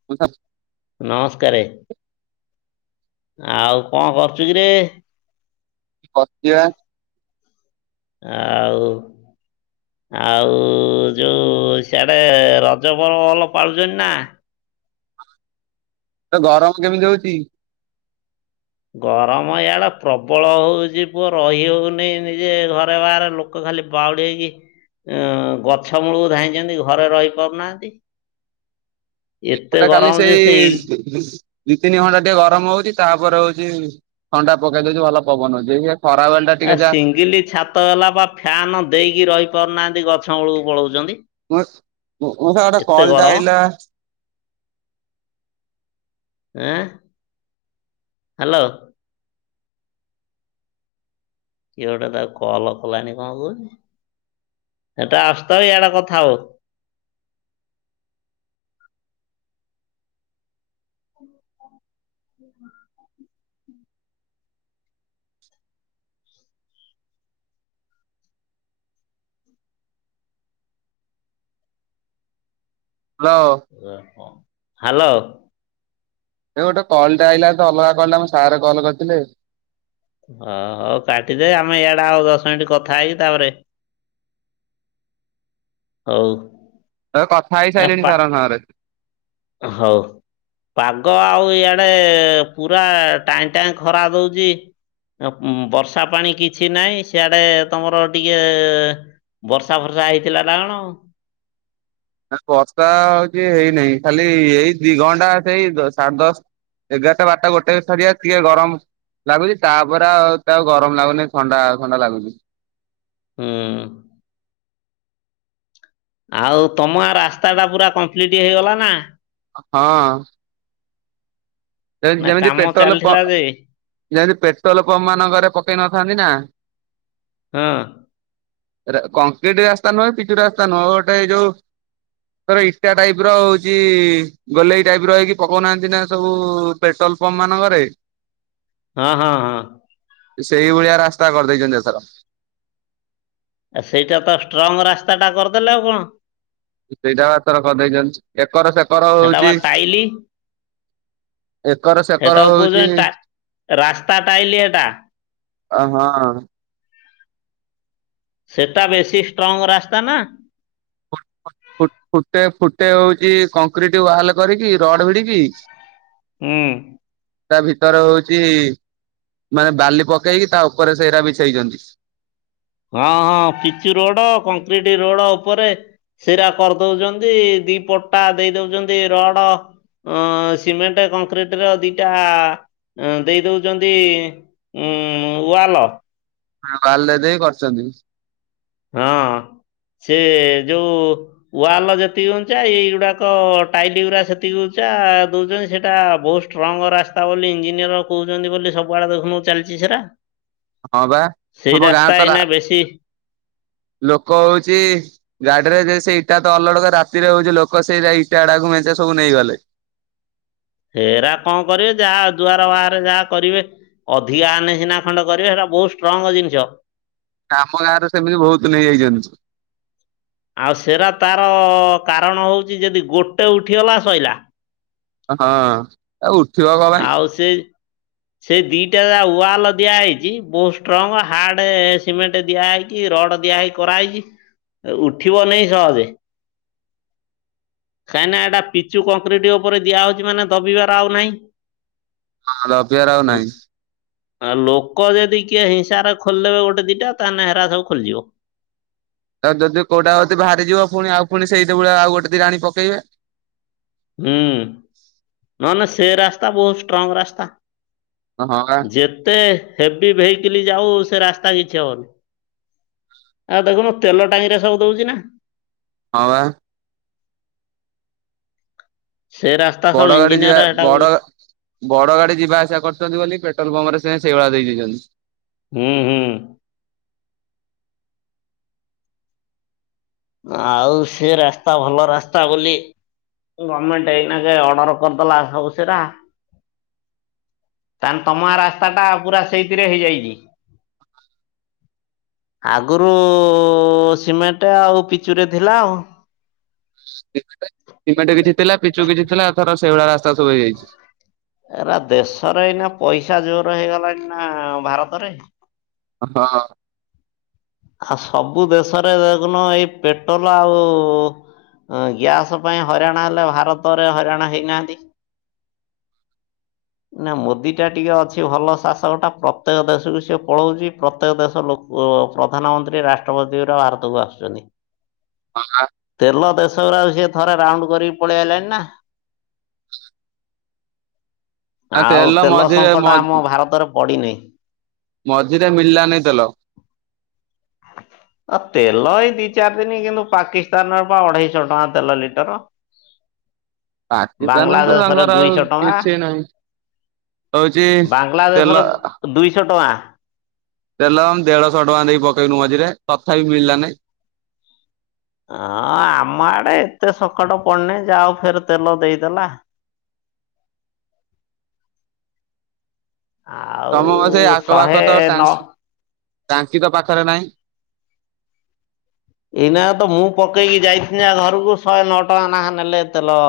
[inaudible] ନମସ୍କାର, ଆଉ କଣ କରୁଛୁ କିରେ? ବସିବା। ଆଉ ଆଉ ଯୋଉ ସିଆଡେ ରଜ ପର୍ବ ଭଲ ପାଳୁଛନ୍ତି ନା? ତ ଗରମ କେମିତି ହଉଛି? ଗରମ ୟାଡେ ପ୍ରବଳ ହଉଚି ପୁଅ ରହିହଉନି ନିଜେ ଘରେ ବାହାରେ ଲୋ ଲୋକ ଖାଲି ବାଉଳି ହେଇକି ଅ ଗଛ ମୂଳକୁ ଧାଇଁଛନ୍ତି ଘରେ ରହି ପାରୁନାହାନ୍ତି। [inaudible] ଏତେ ଏପଟେ ଖାଲି ଗରମ ଯେ ସେ ଇ ସେଇ ଦୁଇ ତିନି ଘଣ୍ଟା ଟିକେ ଗରମ ହଉଛି ତାପରେ ହଉଛି ଥଣ୍ଡା ପକେଇ ଦେଉଛି ଭଲ ପବନ ହଉଛି, ଆଜ୍ଞା। ଖରା ବେଳଟା ଟିକେ ଯା ଗିଲି ଛାପ ହେଲା ବା ଫ୍ୟାନ ଦେଇକି ରହି ପାରୁନାହାନ୍ତି ଗଛ ମୂଳକୁ ପଳାଉଛନ୍ତି। ମସ ମଉସା ଗୋଟେ କଲ ଟା ଆଇଲା? ଏଁ, ହ୍ୟାଲୋ। କିଏ ଗୋଟେ ତାକୁ କଲ କଲାଣିି କଣ କହୁଛି ସେଟା ଆସୁ ଥାଉ ଇଆଡେ କଥା ହଉ। ହୁ ହ ହ୍ୟାଲୋ। ହ ହ୍ୟାଲୋ। ଏ ଗୋଟେ କଲ୍ଟା ଆଇିଲା ତ ଅଲଗା କଲ୍ଟା ଆମ ସାର୍ କଲ୍ କରିଥିଲେ। ଓ ହଉ କାଟିଦେ ଆମେ ଇଆଡେ ଆଉ ଦଶ ମିନିଟ୍ କଥା ହେଇକି ତାପରେ ହଉ। ତ କଥା ହେଇ ଏ ସାରିଲିଣି ପା ସାରଙ୍କ ସାଙ୍ଗରେ। ହଉ ପାଗ ଆଉ ଇଆଡେ ପୁରା ଟାଇଁ ଟାଇଁ ଖରା ଦଉଚି। ବର୍ଷା ପାଣି କିଛି ନାହିଁ ସିଆଡେ ତମର ଟିକେ କେ ବର୍ଷା ଫର୍ଷା ହେଇଥିଲା ନା କଣ? ବର୍ଷା ହଉଛି ହେଇନାହିଁ ଖାଲି ଏଇ ଦି ଘଣ୍ଟା ସେଇ ସାଢେ ଦଶ ଏଗାରଟା, ବାର ଟା, ଗୋଟେ ସରିଆ ଟିକେ ଗରମ ଲାଗୁଛି ତାପରେ ଆଉ ତାଉ ଗରମ ଲାଗୁନି ଥଣ୍ଡା ଥଣ୍ଡା ଲାଗୁଛି। ହୁଁ ଆଉ ତମ ଗାଁ ରାସ୍ତା ଟା ପୁରା କମ୍ପ୍ଲିଟ ହେଇଗଲା ନା? ହଁ ନା ଯେମିତି କାମ ଚାଲିଥିଲା ପେଟ୍ରୋଲମ୍ ଯେ ଯେମିତି ପେଟ୍ରୋଲ ପମ୍ପ ମାନଙ୍କରେ ପକାଇ ନଥାନ୍ତି ନା ହଁ କଂକ୍ରିଟ ରାସ୍ତା ନୁହେଁ ପିଚୁ ରାସ୍ତା ନୁହେଁ ଗୋଟେ ଯୋଉ ଇଟା ଟାଇପ ର ହଉଛି ଗୋଲେଇ ଟାଇପ ର ହେଇକି ପକଉନାହାନ୍ତି ନା ସବୁ ବୁ ପେଟ୍ରୋଲ ପମ୍ପ ମାନଙ୍କ ରେ। ହଁ ହଁ ହଁ ସେଇ ଭଳିଆ ରାସ୍ତା କରିଦେଇଛନ୍ତି ଏଥର। ଆ ସେଇଟା ତ ଷ୍ଟ୍ରଙ୍ଗ ରାସ୍ତା ଟା କରିଦେଲେ ଆଉ କଣ। ସେଇଟା ତର କରିଦେଇଛନ୍ତି ଏକର ସେକର ହଉଛି। ଲି ଏକର ସେକର ହେଟାକୁ ହଉଚି। କହୁଛନ୍ତି ଟା ରାସ୍ତା ଟାଇଲି ଏଟା ଅ ହଁ। ସେଟା ବେଶୀ ଷ୍ଟ୍ରଙ୍ଗ ରାସ୍ତା ନା। ଫୁ- ଫୁ -ଫୁ- ଫୁଟେ, ଫୁଟେ ହଉଛି କଂକ୍ରିଟ ୱାଲ କରିକି ରଡ ଭିଡ଼ିକି ହୁଁ ତା ଭିତର ହଉଛି ମାନେ ବାଲି ପକେଇକି ତା ଉପରେ ସେଇରା ବିଛେଇଛନ୍ତି। ହଁ ହଁ ପିଚୁ ରୋଡ କଂକ୍ରିଟ ରୋଡ ଉପରେ ସେଇରା କରିଦଉଛନ୍ତି ଦି ପଟା ଦେଇ ଦଉଚନ୍ତି ରଡ ଅ ସିମେଣ୍ଟ କଂକ୍ରିଟ ର ଦିଟା ଦେଇ ଦଉଚନ୍ତି। ଉୁଁ ୱାଲ। ୱାଲ ଦେଇ କରିଚନ୍ତି। ହଁ ସେ ଯୋଉ ୱାଲ ଯେତିକି ଉଞ୍ଚା ଏଇଗୁଡାକ ଟାଇଲି ଗୁରା ସେତିକି ଉଞ୍ଚା ଦଉଛନ୍ତି ସେଟା ବୋଷ୍ଟ ଷ୍ଟ୍ରଙ୍ଗ ରାସ୍ତା ବୋଲି ଇଞ୍ଜିନିୟର କହୁଛନ୍ତି ବୋଲି ସବୁଆଡେ ଦେଖୁନୁ ଚାଲିଛି ସେରା। ହଁ ବା ସେଇ ତମ ଗାଁ ରାସ୍ତା ତ ରା ଏଇନା ବେଶୀ ଲୋକ ହଉଛି ଗାଡିରେ ଯେ ସେଇ ଏଇଟା ତ ଅଲୋଡ କରି ରାତିରେ ହଉଛି ଲୋକ ସେଇଟା ଇଟା ଆଡାକୁ ମେଞ୍ଚେ ସବୁ ନେଇଗଲେ। ହେରା କଣ କରିବେ ଯାହା ଦୁଆର ବାହାରେ ଯାହା କରିବେ। ଅଧିକା ଆନେ ସିନା ଖଣ୍ଡେ କରିବେ ସେଟା ବହୁତ ଷ୍ଟ୍ରଙ୍ଗ ଜିନିଷ। ଆମ ଗାଁ ରେ ସେମିତି ବହୁତ ନେଇଯାଇଛନ୍ତି। ଆଉ ସେରା ତାର କାରଣ ହଉଛି ଯଦି ଗୋଟେ ଉଠିଗଲା ସଇଲା। ହଁ ଆଉ ଉଠିବା ଆଉ ସେ ସେଇ ଦିଟା ୱାଲ ଦିଆହାଇଛି ବହୁତ ଷ୍ଟ୍ରଙ୍ଗ ହାର୍ଡ ସିମେଣ୍ଟ ଦିଆାଯାଇଛି। କି ରଡ ଦିଆ ହେଇ କରାହେଇଛି ଉଠିବନେହିଁ ସହଜେ। କାଇଁନା ଏଟା ପିଚୁ କଂକ୍ରିଟ ଉପରେ ଦିଆହଉଛି ମାନେ ଦବିବାର ଆଉ ନାହିଁ। ହଁ ଦବିଆର ଆଉ ନାହିଁ। ଆଉ ଲୋକ ଯଦି କିଏ ହିଂସାରେ ଖୋଲିଦେବେ ଗୋଟେ ଦିଟା ତାହେଲେ ହେରା ସବୁ ଖୋଲିଯିବ। ଆଉ ଯଦି କୋଉଟା ଯଦି ବାହାରିଯିବ ପୁଣି ଆଉ ପୁଣି ସେଇଟା ଭଳିଆ ଆଉ ଗୋଟେ ଦିଟା ଆଣି ପକେଇବେ। ହୁଁ ନହେଲେ ସେ ରାସ୍ତା ବହୁତ ଷ୍ଟ୍ରଙ୍ଗ ରାସ୍ତା। ହଁ ହା। ଯେତେ ହେଭି ଭେଇକିଲି ଯାଉ ସେ ରାସ୍ତା କିଛି ହବନି। ଆଉ ଦେଖୁନୁ ତେଲ ଟାଙ୍କିରେ ସବୁ ଦଉଛି ନା ହଁ ବା। ସେ ରାସ୍ତା ସବୁ ବଡ ଗାଡି ଯିବା ଇଞ୍ଜିନିୟର ସେଟାକୁ ବଡ ବଡ ଗାଡି ଯିବା ଆସିବା କରୁଛନ୍ତି ବୋଲି ପେଟ୍ରୋଲ ପମ୍ପରେ ସେ ସେଇଭଳିଆ ଦେଇଦେଇଛନ୍ତି। ହୁଁ ହୁଁ। ଆଉ ସେ ରାସ୍ତା ଭଲ ରାସ୍ତା ବୋଲି ଗମେଣ୍ଟ ଏଇନା କେ ଅର୍ଡ଼ର କରିଦେଲା ସବୁ ସେରା ତାେଲେ ତମ ରାସ୍ତାଟା ପୁରା ସେଇଥିରେ ହେଇଯାଇଛି। ଆଗରୁ ସିମେଣ୍ଟ ଆଉ ପିଚୁରେ ଥିଲା ଆଉ ସିମେଟ କିଛି ଥିଲା ପିଚୁ କିଛି ଥିଲା ଥର ସେଇଭଳିଆ ରାସ୍ତା ସବୁ ହେଇଯାଇଛି। ଏରା ଦେଶରେ ଏଇ ନା ପଇସା ଜୋରେ ହେଇଗଲାଣି ନା ଭାରତରେ। ହଁ। ଆଉ ସବୁ ଦେଶରେ ଦେଖୁନ ଏଇ ପେଟ୍ରୋଲ ଆଉ ହଁ ଗ୍ୟାସ୍ ପାଇଁ ହଇରାଣ ହେଲେ ଭାରତରେ ହଇରାଣ ହେଇନାହାନ୍ତି। ନା ମୋଦି ଟା ଟିକେ ଅଛି ଭଲ ଶାସକଟା ପ୍ରତ୍ୟେକ ଦେଶକୁ ସିଏ ପଳଉଛି ପ୍ରତ୍ୟେକ ଦେଶ ଲୋ ପ୍ରଧାନମନ୍ତ୍ରୀ ରାଷ୍ଟ୍ରପତି ଗୁରା ଭାରତକୁ ଆସୁଛନ୍ତି। [inaudible] ତେଲ ଦେଶଗୁରା ଆଉ ସିଏ ଥରେ ରାଉଣ୍ଡ କରିକି ପଳେଇ ଆଇଲାଣି ନା? ହଁ ଆଉ ତେଲ ମଝିରେ ସଙ୍କଟ ମଝି ଆମ ଭାରତରେ ପଡିନାହିଁ। ମଝିରେ ମିଳିଲାନି ତେଲ। ଆ ତେଲ ଏଇ ଦି ଚାରି ଦିନ କିନ୍ତୁ ପାକିସ୍ତାନର ବା ଅଢେଇଶହ ଟଙ୍କା ତେଲ ଲିଟର। ପାକିସ୍ତାନ ତ ବାଂଲାଦେଶରେ ତାଙ୍କର ଆଉ ଦୁଇଶହ ଟଙ୍କା। କିଛି ନାହିଁ ହଉଛି ତେଲ ବାଂଲାଦେଶର ଦୁଇଶହ ଟଙ୍କା। ତେଲ ଦେଢ଼ଶହ ଟଙ୍କା ଦେଇକି ପକେଇନୁ ମଝିରେ ତଥାପି ମିଳିଲା ନାଇଁ। ହଁ ଆମ ଆଡେ ଏତେ ସକାଟ ପଡନି ଯାହାହଉ ଫେର ତେଲ ଦେଇଦେଲା। ତମ ମତେ ଆଉ ଆଖପାଖ ଶହେ ତ ନଅ ଟାଙ୍କି ତ ପାଖରେ ନାହିଁ। ଏଇନା ତ ମୁଁ ପକେଇକି ଯାଇଥିଲି ନା ଘରକୁ ଶହେ ନଅ ଟଙ୍କା ନାହା ନେଲେ ତେଲ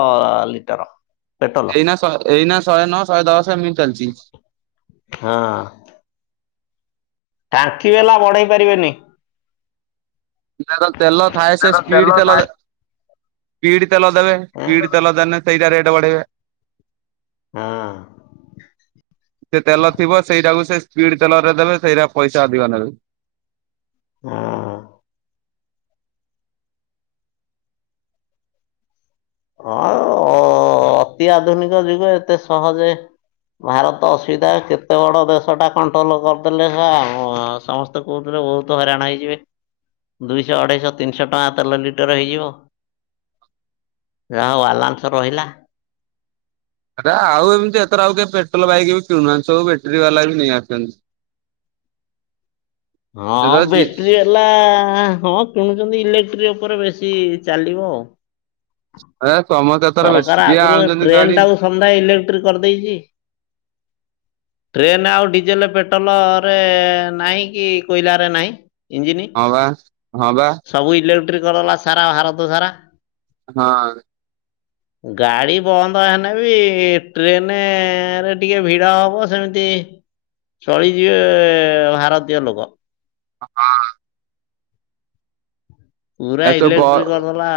ଲିଟର। ହ ଏଇନା ଶ ଏଇନା ଶହେ ନଅ ଶହେ ଦଶ ଏମିତି ଚାଲିଛି। ହଁ। ଟାଙ୍କିବାଲା ବଢେଇ ପାରିବେନି? ତେଲ ଖାଏ ସେ ତାର ସ୍ପିଡ ତେଲ ଥାଏ ସ୍ପିଡ ତେଲ ଦେବେ ସ୍ପିଡ ହଁ ତେଲ ଦେନେ ସେଇଟା ରେଟ୍ ବଢେଇବେ। ସେ ତେଲ ଥିବ ସେଇଟାକୁ ସେ ସ୍ପିଡ ତେଲରେ ଦେବେ ସେଇଟା ପଇସା ଅଧିକ ନେବେ। ହୁଁ। ହଁ ଅତି ଆଧୁନିକ ଯୁଗ ଏତେ ସହଜେ ଭାରତ ଅସୁବିଧା କେତେ ବଡ ଦେଶଟା କଣ୍ଟ୍ରୋଲ କରିଦେଲେ ସମ କହୁଥିଲେ ବହୁତ ହଇରାଣ ହେଇଯିବ ଦୁଇଶହ ଅଢେଇଶହ ତିନିଶହ ଟଙ୍କା ତେଲ ଲିଟର ହେଇଯିବ। ଯାହା ହଉ ୱାଲାନ୍ସ ରହିଲା। ଆ ଆଉ ଏମିତି ଏଥର ଆଉ କେ ପେଟ୍ରୋଲ ବାଇକ ବି କିଣୁନାହାନ୍ତି ସବୁ ବ୍ୟାଟେରୀ ବାଲା ବି ନେଇ ଆସଛନ୍ତି। ହଁ ଏଥର ଜି ବ୍ୟାଟରୀ ହେଲା ହଁ କିଣୁଛନ୍ତି ଇଲେକ୍ଟ୍ରି ଉପରେ ବେଶୀ ଚାଲିବ ଆଉ ଏ ସମସ୍ତେ ଏଥର ବେଶୀ ସରକାର ଯିଏ ଆଗରୁ ଆଣୁଛନ୍ତି ଟ୍ରେନ ଗାଡି ଟାକୁ ସନ୍ଧ୍ୟା ଇଲେକ୍ଟ୍ରିକ କରିଦେଇଛି। ଟ୍ରେନ୍ ଆଉ ଡିଜେଲେ ପେଟ୍ରୋଲରେ ନାହିଁ କି କୋଇଲାରେ ନାହିଁ ଇଞ୍ଜିନ୍। ହଁ ବା ହଁ ବା। ସବୁ ଇଲେକ୍ଟ୍ରିକ୍ କରିଦେଲା ସାରା ଭାରତ ସାରା। ହଁ। ଗାଡି ବନ୍ଦ ହେନେବି ଟ୍ରେନ ରେ ଟିକେ ଭିଡ଼ ହବ ସେମିତି ଚଳିଯିବେ ଭାରତୀୟ ଲୋକ। ହଁ। ପୁରା ଆ ସ ଇଲେକ୍ଟ୍ରି କରିଦେଲା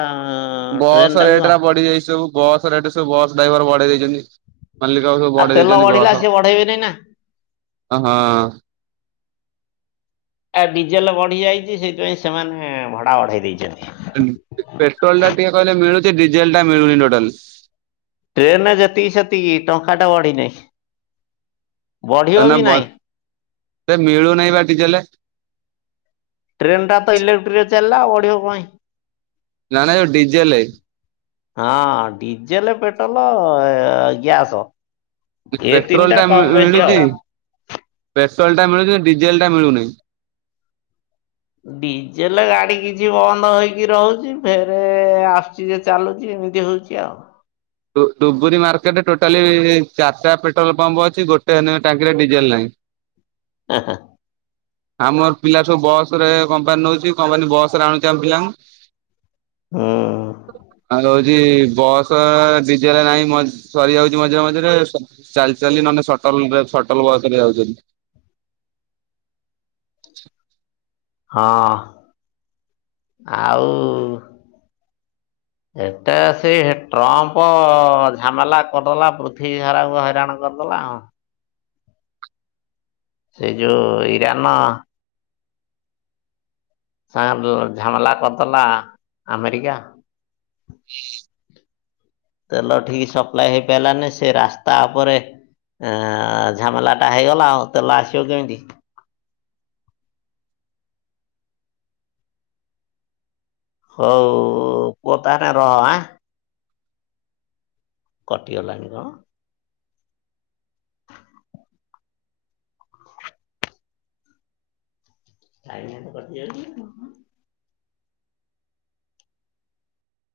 ଟ୍ରେନ ବସ୍ ଟାକୁ ରେଟ୍ ଆଉ। ଟା ବଢିଯାଇଛି ସବୁ। ବସ୍ ରେଟ୍ ସ ବସ୍ ଡ୍ରାଇଭର ବଢ଼େଇ ଦେଇଛନ୍ତି। ମଲ୍ଲିକ ବା ସବୁ ଆଉ ବଡେଇ ତେଲ ଦେଇଛନ୍ତି ବଢିଲା ବସ ସିଏ ବଢେଇବେନି ନା। ହଁ ହଁ। ଆ ଡିଜେଲ ବଢି ଯାଇଛି ସେଇଥିପାଇଁ ସେମାନେ ଭଡା ବଢ଼େଇ ଦେଇଛନ୍ତି। ପେଟ୍ରୋଲ୍ ଟା ଟିକେ କହିଲେ ମିଳୁଛି ଡିଜେଲ ଟା ମିଳୁନି ଟୋଟାଲ୍। ଟ୍ରେନ୍ ରେ ଯେତିକି ସେତିକି ଟଙ୍କା ଟା ବଢିନେଇ। ନା ବ ନାହିଁ। ସେ ମିଳୁନହିଁ ବା ଟିକେଟେ। ଟ୍ରେନ ଟା ତ ଇଲେକ୍ଟ୍ରିକ୍ ରେ ଚାଲିଲା ବଢ଼ିବା କଁ ପାଇଁ। ନା ନା ଯୋଉ ଡିଜେଲେ। ହଁ ଡିଜେଲ ପେଟ୍ରୋଲ ଗ୍ୟାସ୍ ପେଟ୍ରୋଲ୍ ଟା ମିଳୁଛି ଆଉ। ପେସଲ୍ ଟା ମିଳୁଛି କି ଡିଜେଲ ଟା ମିଳୁନି। ଡିଜେଲ ଗାଡି କିଛି ବନ୍ଦ ହେଇକି ରହୁଛି ଫେରେ ଆସୁ ଯେ ଚାଲୁଛି ଏମିତି ହୋଉଛି ଆଉ। ଡୁ-ଡୁବୁରି ମାର୍କେଟରେ ଟୋଟାଲିାରିଟାେଟ୍ରୋଲ୍ ପମ୍ପ ଅଛି ଗୋଟେ ଟାଙ୍କିରେ ଡିଜେଲ୍ ନାହିଁ। ଆ ହାଁ। ଆମର ପିଲା ସବୁ ବସ ରେ କମ୍ପାନୀ ନଉଛି କମ୍ପାନୀ ବସରେ ଆଣୁଛି ଆମ ପିଲାଙ୍କୁ। ହୁଁ ଆଉ ହଉଛି ବଅସ ବିଜରେ ନାହିଁ ସରିଯାଉଛି ମଝିରେ ମଝିରେ। ଚାଲି ଚାଲି ନହେଲେ ସଟଲ୍ ରେ ସଟଲ୍ ବସ ରେ ଯାଉଛନ୍ତି। ହଁ ଆଉ। ଏତେ ସେ ଟ୍ରଅମ୍ପ ଝାମେଲା କରିଦେଲା ପୃଥିବୀ ସାରାଙ୍କୁ ହଇରାଣ କରିଦେଲା ଆଉ। ସେ ଯୋଉଁ ଇରାନ ସାଙ୍ଗରେ ଲ୍ ଝାମେଲା କରିଦେଲା ଆମେରିକା। ତେଲ ଠିକ ସପ୍ଲାଏ ହେଇ ପାରିଲାନି ସେ ରାସ୍ତା ଓପରେ। ଏଁ ଝାମେଲାଟା ହେଇଗଲା ଆଉ ତେଲ ଆସିବ କେମିତି? ହଉ ପୁଅ ତାହାନେ ରହ ଆଁ କଟିଗଲାଣି କଣ ସାଙ୍ଗେ ସାଙ୍ଗେ କଟିଯାଉଛି। ରହ